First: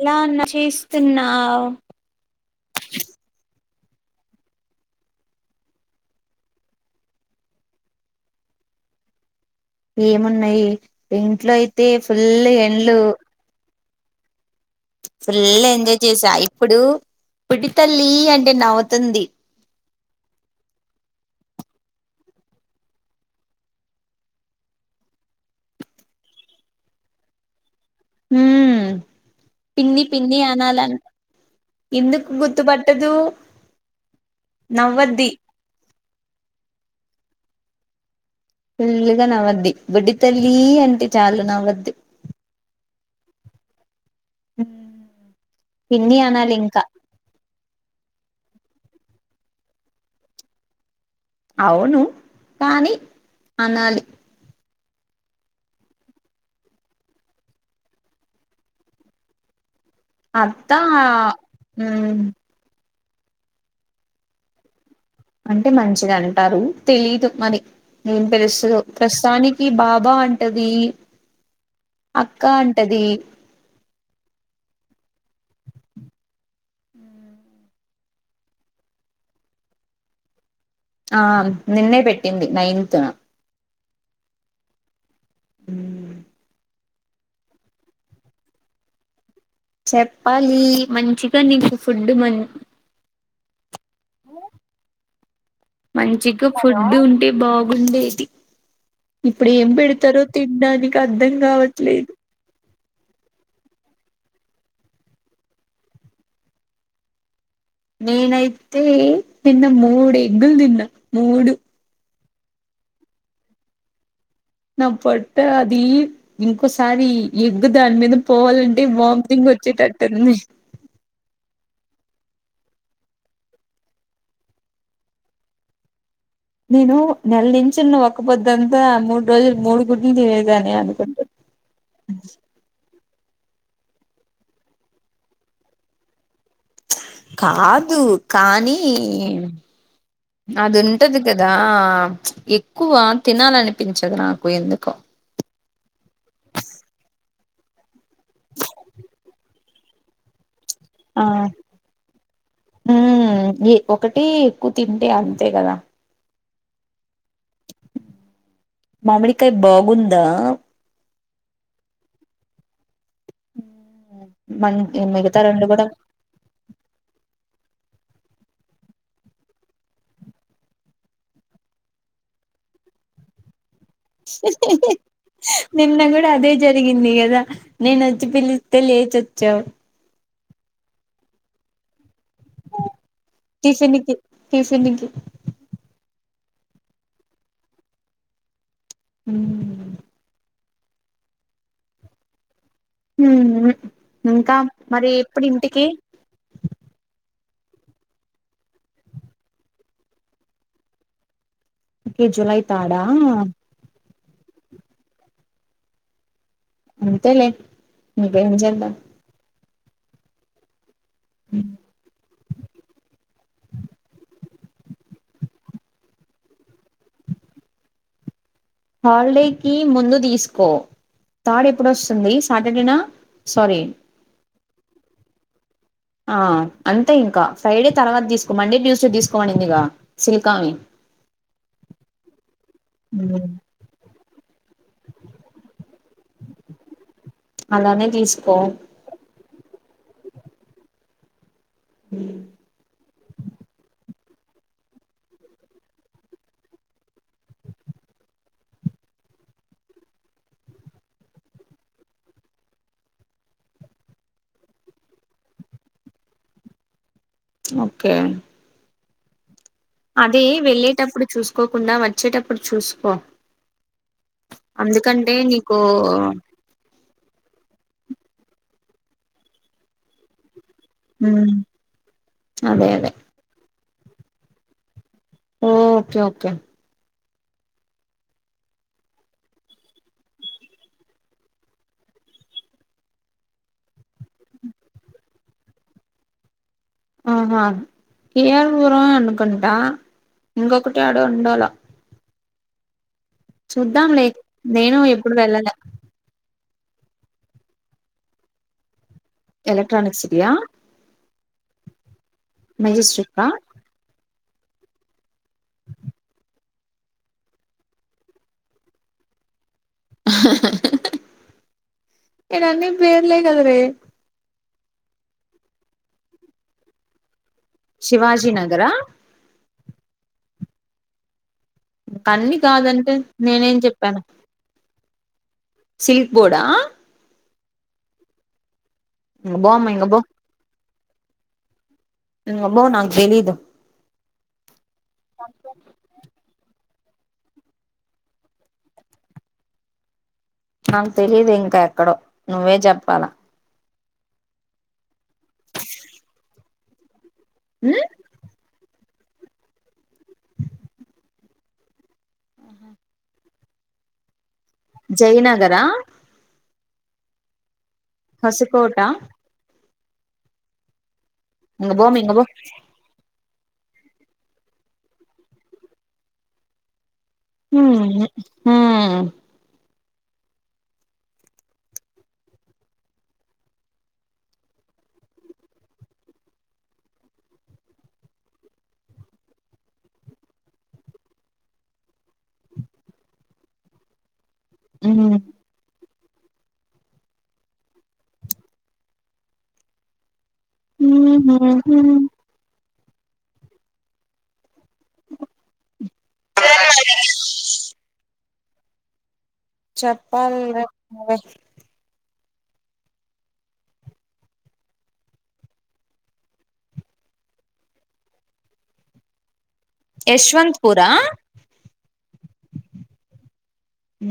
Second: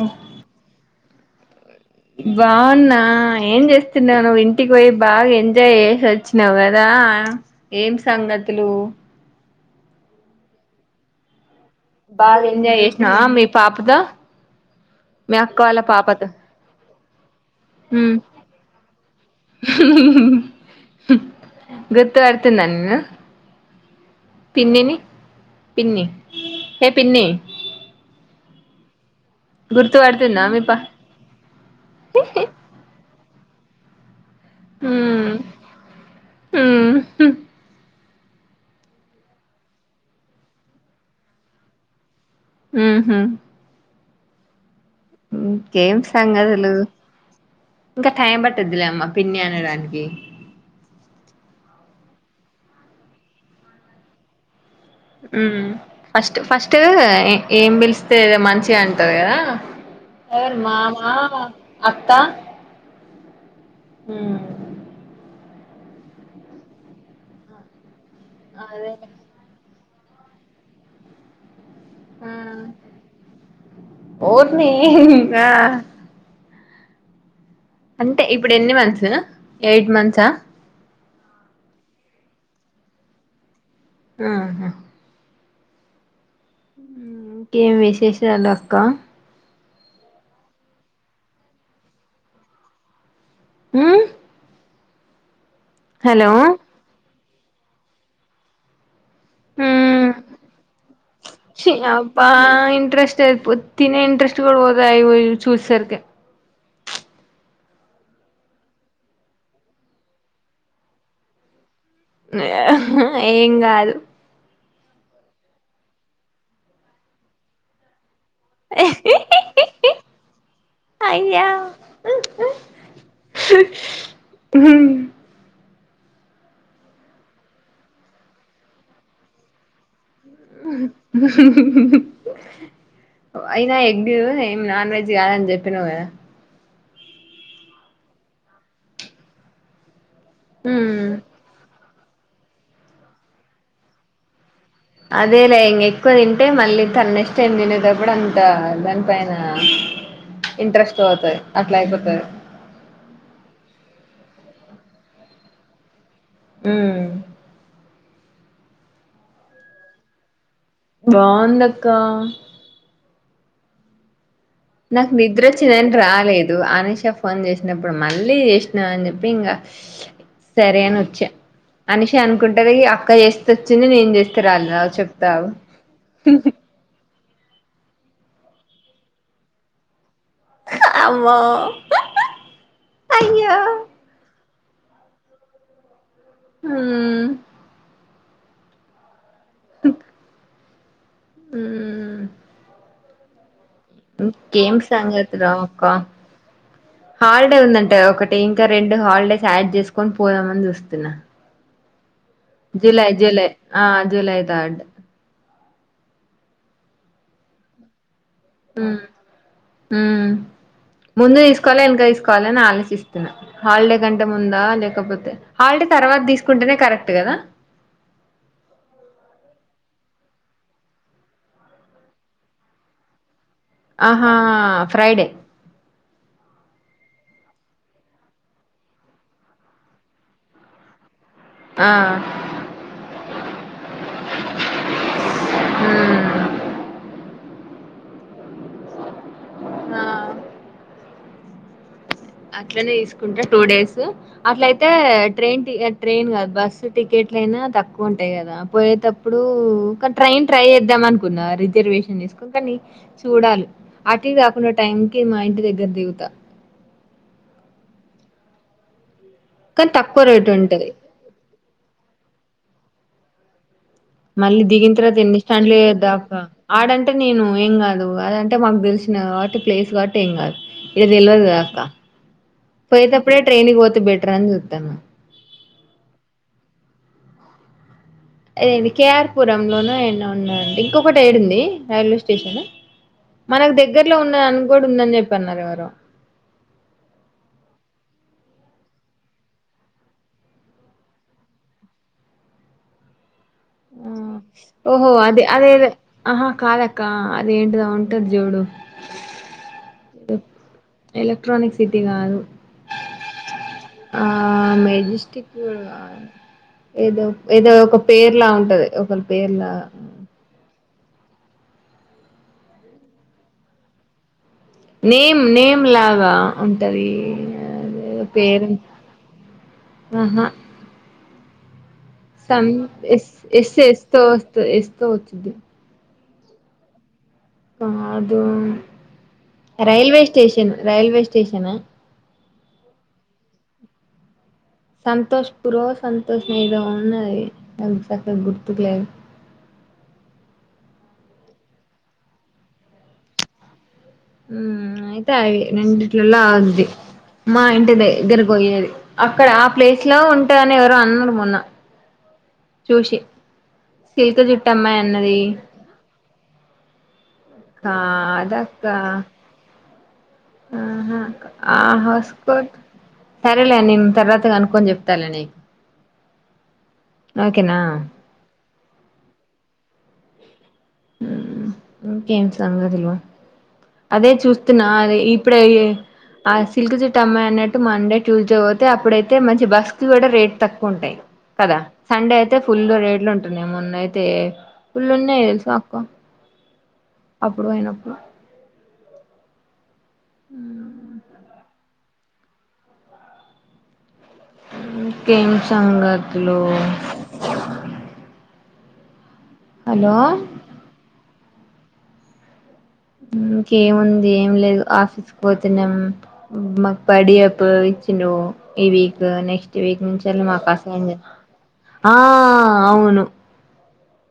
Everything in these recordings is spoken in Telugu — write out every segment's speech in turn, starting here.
ఎలా అన్నా చేస్తున్నావ్ బాగున్నా ఏం చేస్ తున్నాను ఇంటికి పోయి బాగా ఎంజాయ్ చేసి వచ్చినావు కదా ఏంటి సంగతులు ఏమున్నాయి ఇంట్లో బాగా ఫుల్ ఎంజాయ్ ఎండ్లు చేసినవ మీ పాపతో మీ అక్క ఫుల్ వాళ్ళ ఎంజాయ్ పాపతో చేసా ఇప్పుడు బుడ్డి తల్లి అంటే నవ్వుతుంది గుర్తుపడుతుందా నేన్ను పిన్నిని పిన్ని ఏ పిన్ని మ్ గుర్తు పిన్ని పిన్ని పడుతుందా మీ పా అనలా అన్ ఎందుకు గుర్తుపట్టదు ఉమ్ నవ్వుద్ది ఉమ్ ఫుల్లుగా నవ్వద్ది బుడ్డి తల్లి అంటే చాలుా నవ్వద్దు మ్ హు మ్ ఇంకేం సంగతులు ఇంకా టైం పట్టదిలే మ్మ పిన్ని అనడానికి అవును కానీ అనాలి మ్ ఫస్ట్ ఫస్ట్ ఏం పిలిస్తేదద్ మంచిదంటంది కదా ఎ అత్త మామా అత్తా హ్మ్ ఆ అంటే మంచిదంటారు తెలీదు మరి ఎం పిలుస్తదో ప్రస్తుతానిక్ ఈ బాబా అంటది ఆ అక్క అంటది నెం ఆ అంటే ఇప్పుడు ఎన్ని మంత్స్ ఎయిట్ మంత్సా ఆ నిన్నే పెట్టింది నైన్త్న ఆ హ మ్ ఇంకేం విశేషాలు అక్క చెప్పాలి మంచిగా నీకు ఫుడ్ మన్ మ్ మంచిగ ఫుడ్ ఉంటే బాగుండేది. ఇప్పుడు ఏం ఉమ్ పెడ్తారో తిన్డానికి అర్ధం కావట్లేదు. ఇంట్రెస్టే పో తినే ఇంట్రెస్ట్ గుడ పోతది ఇగో ఇది చూసే సరికి నేనైతే నిన్న మూడు ఎగ్గుల్ తిన్న మూడు ఏం కాదు. నా పొట్ట అది ఇంకోసారి ఎగ్ దాని మీద పోవాలంటే వామిటింగ్ వచ్చేటట్టుంది. అయ్యా నేను నెల నించిన్న ఒక్కపొద్దంతా మూడు రోజులు మూడు గుడ్లు తినేదనే అనుకుంటర్ అయినా ఎగ్ ఏం నాన్ వెజ్ కాదని చెప్పినవ్ గదా కాదు కానీ హ్మ్ అందుంటది కదా ఎక్కువ తినాలనిపించదు నాకు ఎందు అదేలే ఇంగ ఎక్కువ తింటే మళ్ళీ తన్నే చెందినటప్పుడు అంత దాన్ పైనా ఆ మ్ ఈ ఒకటీ కు తింటే అంతే కదా మ్ మామడికాయ బాగుందా? బాగుందక్కా. మన్ నాక్ మిగతా నిద్ర రెండు కూడా వచ్చిందని రాలేదు అనిషా ఫోన్ చేసినప్పుడు మళ్ళీ చేసినవ్ అన్ చెప్పి ఇంగ సరే అని వచ్చా. అనిష అనుకుంటది అక్క చేస్తే వచ్చింది నేను చేస్తే రాలేదు ఆగు చెప్తా ఆగు నిన్న గుడా అదే జరిగింది గదా నేనొచ్చి పిలిస్తే లేచొచ్చావు. అమ్మో అయ్యో టిఫిన్కి టిఫిన్కి మ్ హ్ మ్ హ్మ్ ఇంకేం సంగతులు అక్కా హాల్ ఒకటే ఉందంట ఒకటి ఇంకా రెండు హాల్డేస్ యాడ్ చేస్కొన్ పోదామన్ చూస్తున్నా. ఓకే తాడా జులై జూలై ఆ జూలై థర్డ్ అంతలే ఇంకేం చేద్దాం. ఉమ్ ముందు తీస్కోవాల ఎనక తీస్కోవాల అన్ ఆలోచిస్తున్నా హాల్డే కంటే ముం ఉందా లేకపోతే హాల్డే తర్వాత తీసుకుంటేనే కరెక్ట్ కదా హాల్డేకిి ముందు తీస్కో థర్డ్ ఎప్పుడొస్తుంది సాటర్డేనా? సారీ ఆహా ఫ్రైడే ఆ అంతే ఇంకా ఫ్రైడే తర్వాత తీసుకో మండే ట్యూస్డే తీసుకోమడిందిక సిల్కావి ఆ ఉ అలానే తీసుకో ఆ అట్లనే తీసుకుంటా టూ డేస్ అట్లయితే ట్రైన్ ట్రైన్ కాదు బస్సు టికెట్ ఎట్లనా తక్కువ ఉంటాయి కదా పోయేటప్పుడు కానీ ట్రైన్ ట్రై చేద్దాం అనుకున్న రిజర్వేషన్ ని చూడాలి అటివి కాకుండా టైంకి మా ఇంటి దగ్గర దిగుతా ఓకే కానీ తక్కువ అదే రేటు ఉంటది వెళ్ళేటప్పుడు చూసుకోకుండా వచ్చేటప్పుడు చూసుకో మళ్ళీ దిగిన తర్వాత అందుకంటే ఎన్ని ఇష్టాండ్లే నీకు ఆడంట అంటే నేను ఏం కాదు అది అంటే మాకు తెలిసిన కాబట్టి ప్లేస్ కాబట్టి ఏం కాదు నీకు తెల్వదు ఉమ్ ఆ అక్క అదే అదే పోయేటప్పుడే ట్రైన్కి పోతే బెటర్ అని చూతాను ఓ ఓకే ఓకే అదేండి కేఆర్పుర లోన ఎన్న ఉన్నాండి ఇంకొకటి ఏడు ఉంది రైల్వే స్టేషన్ మనకు దగ్గరలో ఉన్నద అని కూడా ఉందని చెప్పన్నారు ఎవరు ఆహా కేర్పురమే అనుకున్ంటా ఇంకొకటి ఆడ ఉండాల చూద్దాంలే నేను ఓహో ఎప్పుడు అదే వెళ్ళలే అదేద ఆహా కాదక్క అద ఏంటిదో ఉంటుంది జుడు ఎలక్ట్రానిక్ సిటీ ఎలక్ట్రానిక్ సిటీ కాదు మజిస్ట్రెట్ ఆ ఆ మెజెస్టిక్ కాదు ఏదో ఏదో ఒక పేర్ల ఉంటు ఉంటది ఒక పేరు లాగా ఇక్కడ అన్ని పేర్లే కాదవే నేమ్ నేమ్ లాగా ఉంటది అదే శివాజీ పేరు నగరా ఆహా క అన్ని సం కాదంటే ఎస్ నేనేం ఎస్ ఎస్ చెప్పాను తో వస్తు ఎస్ తో వచ్చిద్ది శ వర్డ్ ఆ కాదు ఇంగ బోమ్మ ఇంగ బో రైల్వే స్టేషన్ రైల్వే స్టేషన అబ్బో నాకే తెలీదు సంతోష్ పుర్ సంతోష్ నయి నహి చక్క గుర్తుకులేదూ నాకు తెలీదు ఇంకా ఎక్కడో నువ్వే చెప్పాలా ఉ ఆయితే రెంటిలలో ఆగితాయ్ మా ఇంటి ఉమ్ దగ్గరకు పోయేది అక్కడ ఆ ప్లేస్ లో ఉంటా అని ఎవరు అన్నారు మొన్న చూసి శిల్తో చిట్టిమయి అన్నది జయనగరా కదా అక్క హసుకోట ఆహ ఇంకా బో ఇంకా బో సరేలే నేను తర్వాత అనుకొని చెప్తాలే నీకు ఓకేనా ఉహు ఉ ఇంకేంటి సంగతులు అదే చూస్తున్నా అదే ఇప్పుడే ఆ సిల్క్ జుట్టు అమ్మాయి అన్నట్టు మండే ట్యూస్డే పోతే అప్పుడైతే మంచి బస్సు కి కూడా రేట్ తక్కువ ఉంటాయి కదా సండే అయితే ఫుల్ రేడ్లు ఉంటన్నాయ్ మొన్న అయితే పుళ్ళు ఉమ్ ఉన్నాయ్ తెలుసా అక్క అప్పుడు అయినప్పుడు హ ఇంకేం సంగతులు హలో చెప్పాల్ర నువ్వే ఇంకేముంది ఏం లేదు ఆఫీస్ కు పోతున్నాము మాకు పడియప్ చ్చిండు ఈ విక్ నెక్స్ స్టే వీక్ నుంచి మాకు అస యశ్వంత్పురా ఆ అవును మ్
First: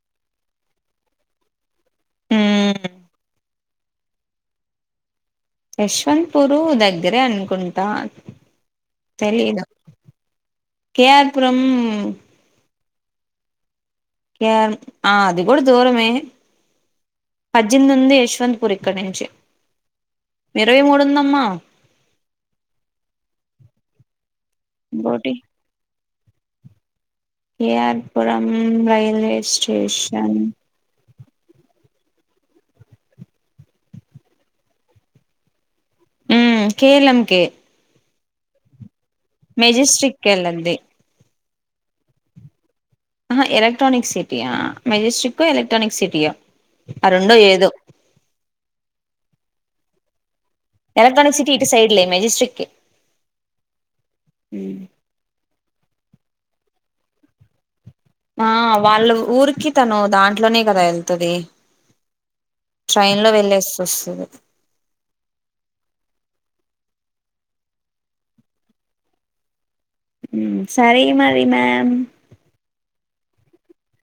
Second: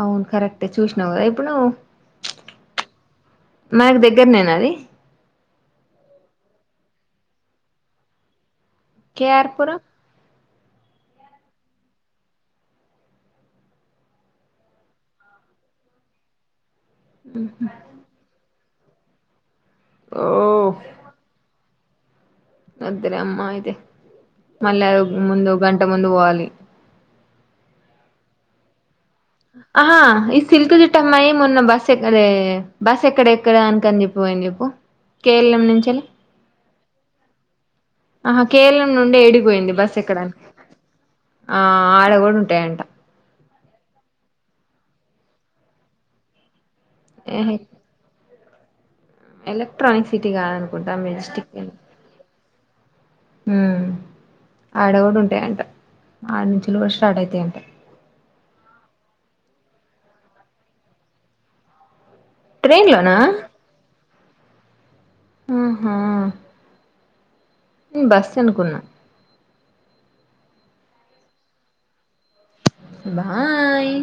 అవును కరెక్టే చూసినావు కదా ఇప్పుడు నువ్వు మ్ మాకు దగ్గర నేనా అది యశ్వంత్ పూరు దగ్గరే అనుకుంటా కేఆర్పుర కేఆర్పురం ఆ అది కూడా దూరమే పద్ద్ెనిమిది ఉంది యశ్వంత్ పుర్ ఇక్కడ నుంచి ఓ ఇరవై మూడు ఉందమ్మా వద్దులేమ్మా అయితే మళ్ళ ఇంకోటి ముందు గంట ముందు పోవాలి కె ఆర్ పురం రైట్ ఆహా ఈ సిల్క్ జుట్టు అమ్మాయి మొన్న బస్ ఎక్కడే బస్ ఎక్కడనికని చెప్పి చెపోయింది చెప్పు కేల్ ఎం నుంచి మ్ కే ఎం ల్ కే ఆహా కేల్ ఎం నుండే ఏడికిపోయింది బస్ ఎక్కడానికి వెళ్ళద్ది ఆ ఆడ కూడా ఉంటాయంట అ హ ఎలక్ట్రనిక్ సిటీయా మెజెస్టిక్ ఎలక్ట్ర్రానిక్ సిటీయో ఆ రెండో ఏహే ఏదో ఎలక్ట్రానిక్ సి ఎలక్ట్రానిక్ సిటీ ఇటు సైడ్లే మజిట్ర్రిట్కి మ్ ఆడ కూడా ఉంటాయంట ఆడ నుంచి కూడా స్టార్ట్ అవుతాయంట ఆ వాళ్ళు ఊరికి తను దాంట్లోనే కదా ఎల్తది ట్రైన్ లో వెళ్ళేసి వస్తది ఆహా నేను బస్ అనుకున్నా సరే మరి మ్యామ్ బాయ్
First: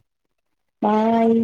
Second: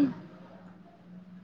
బాయ్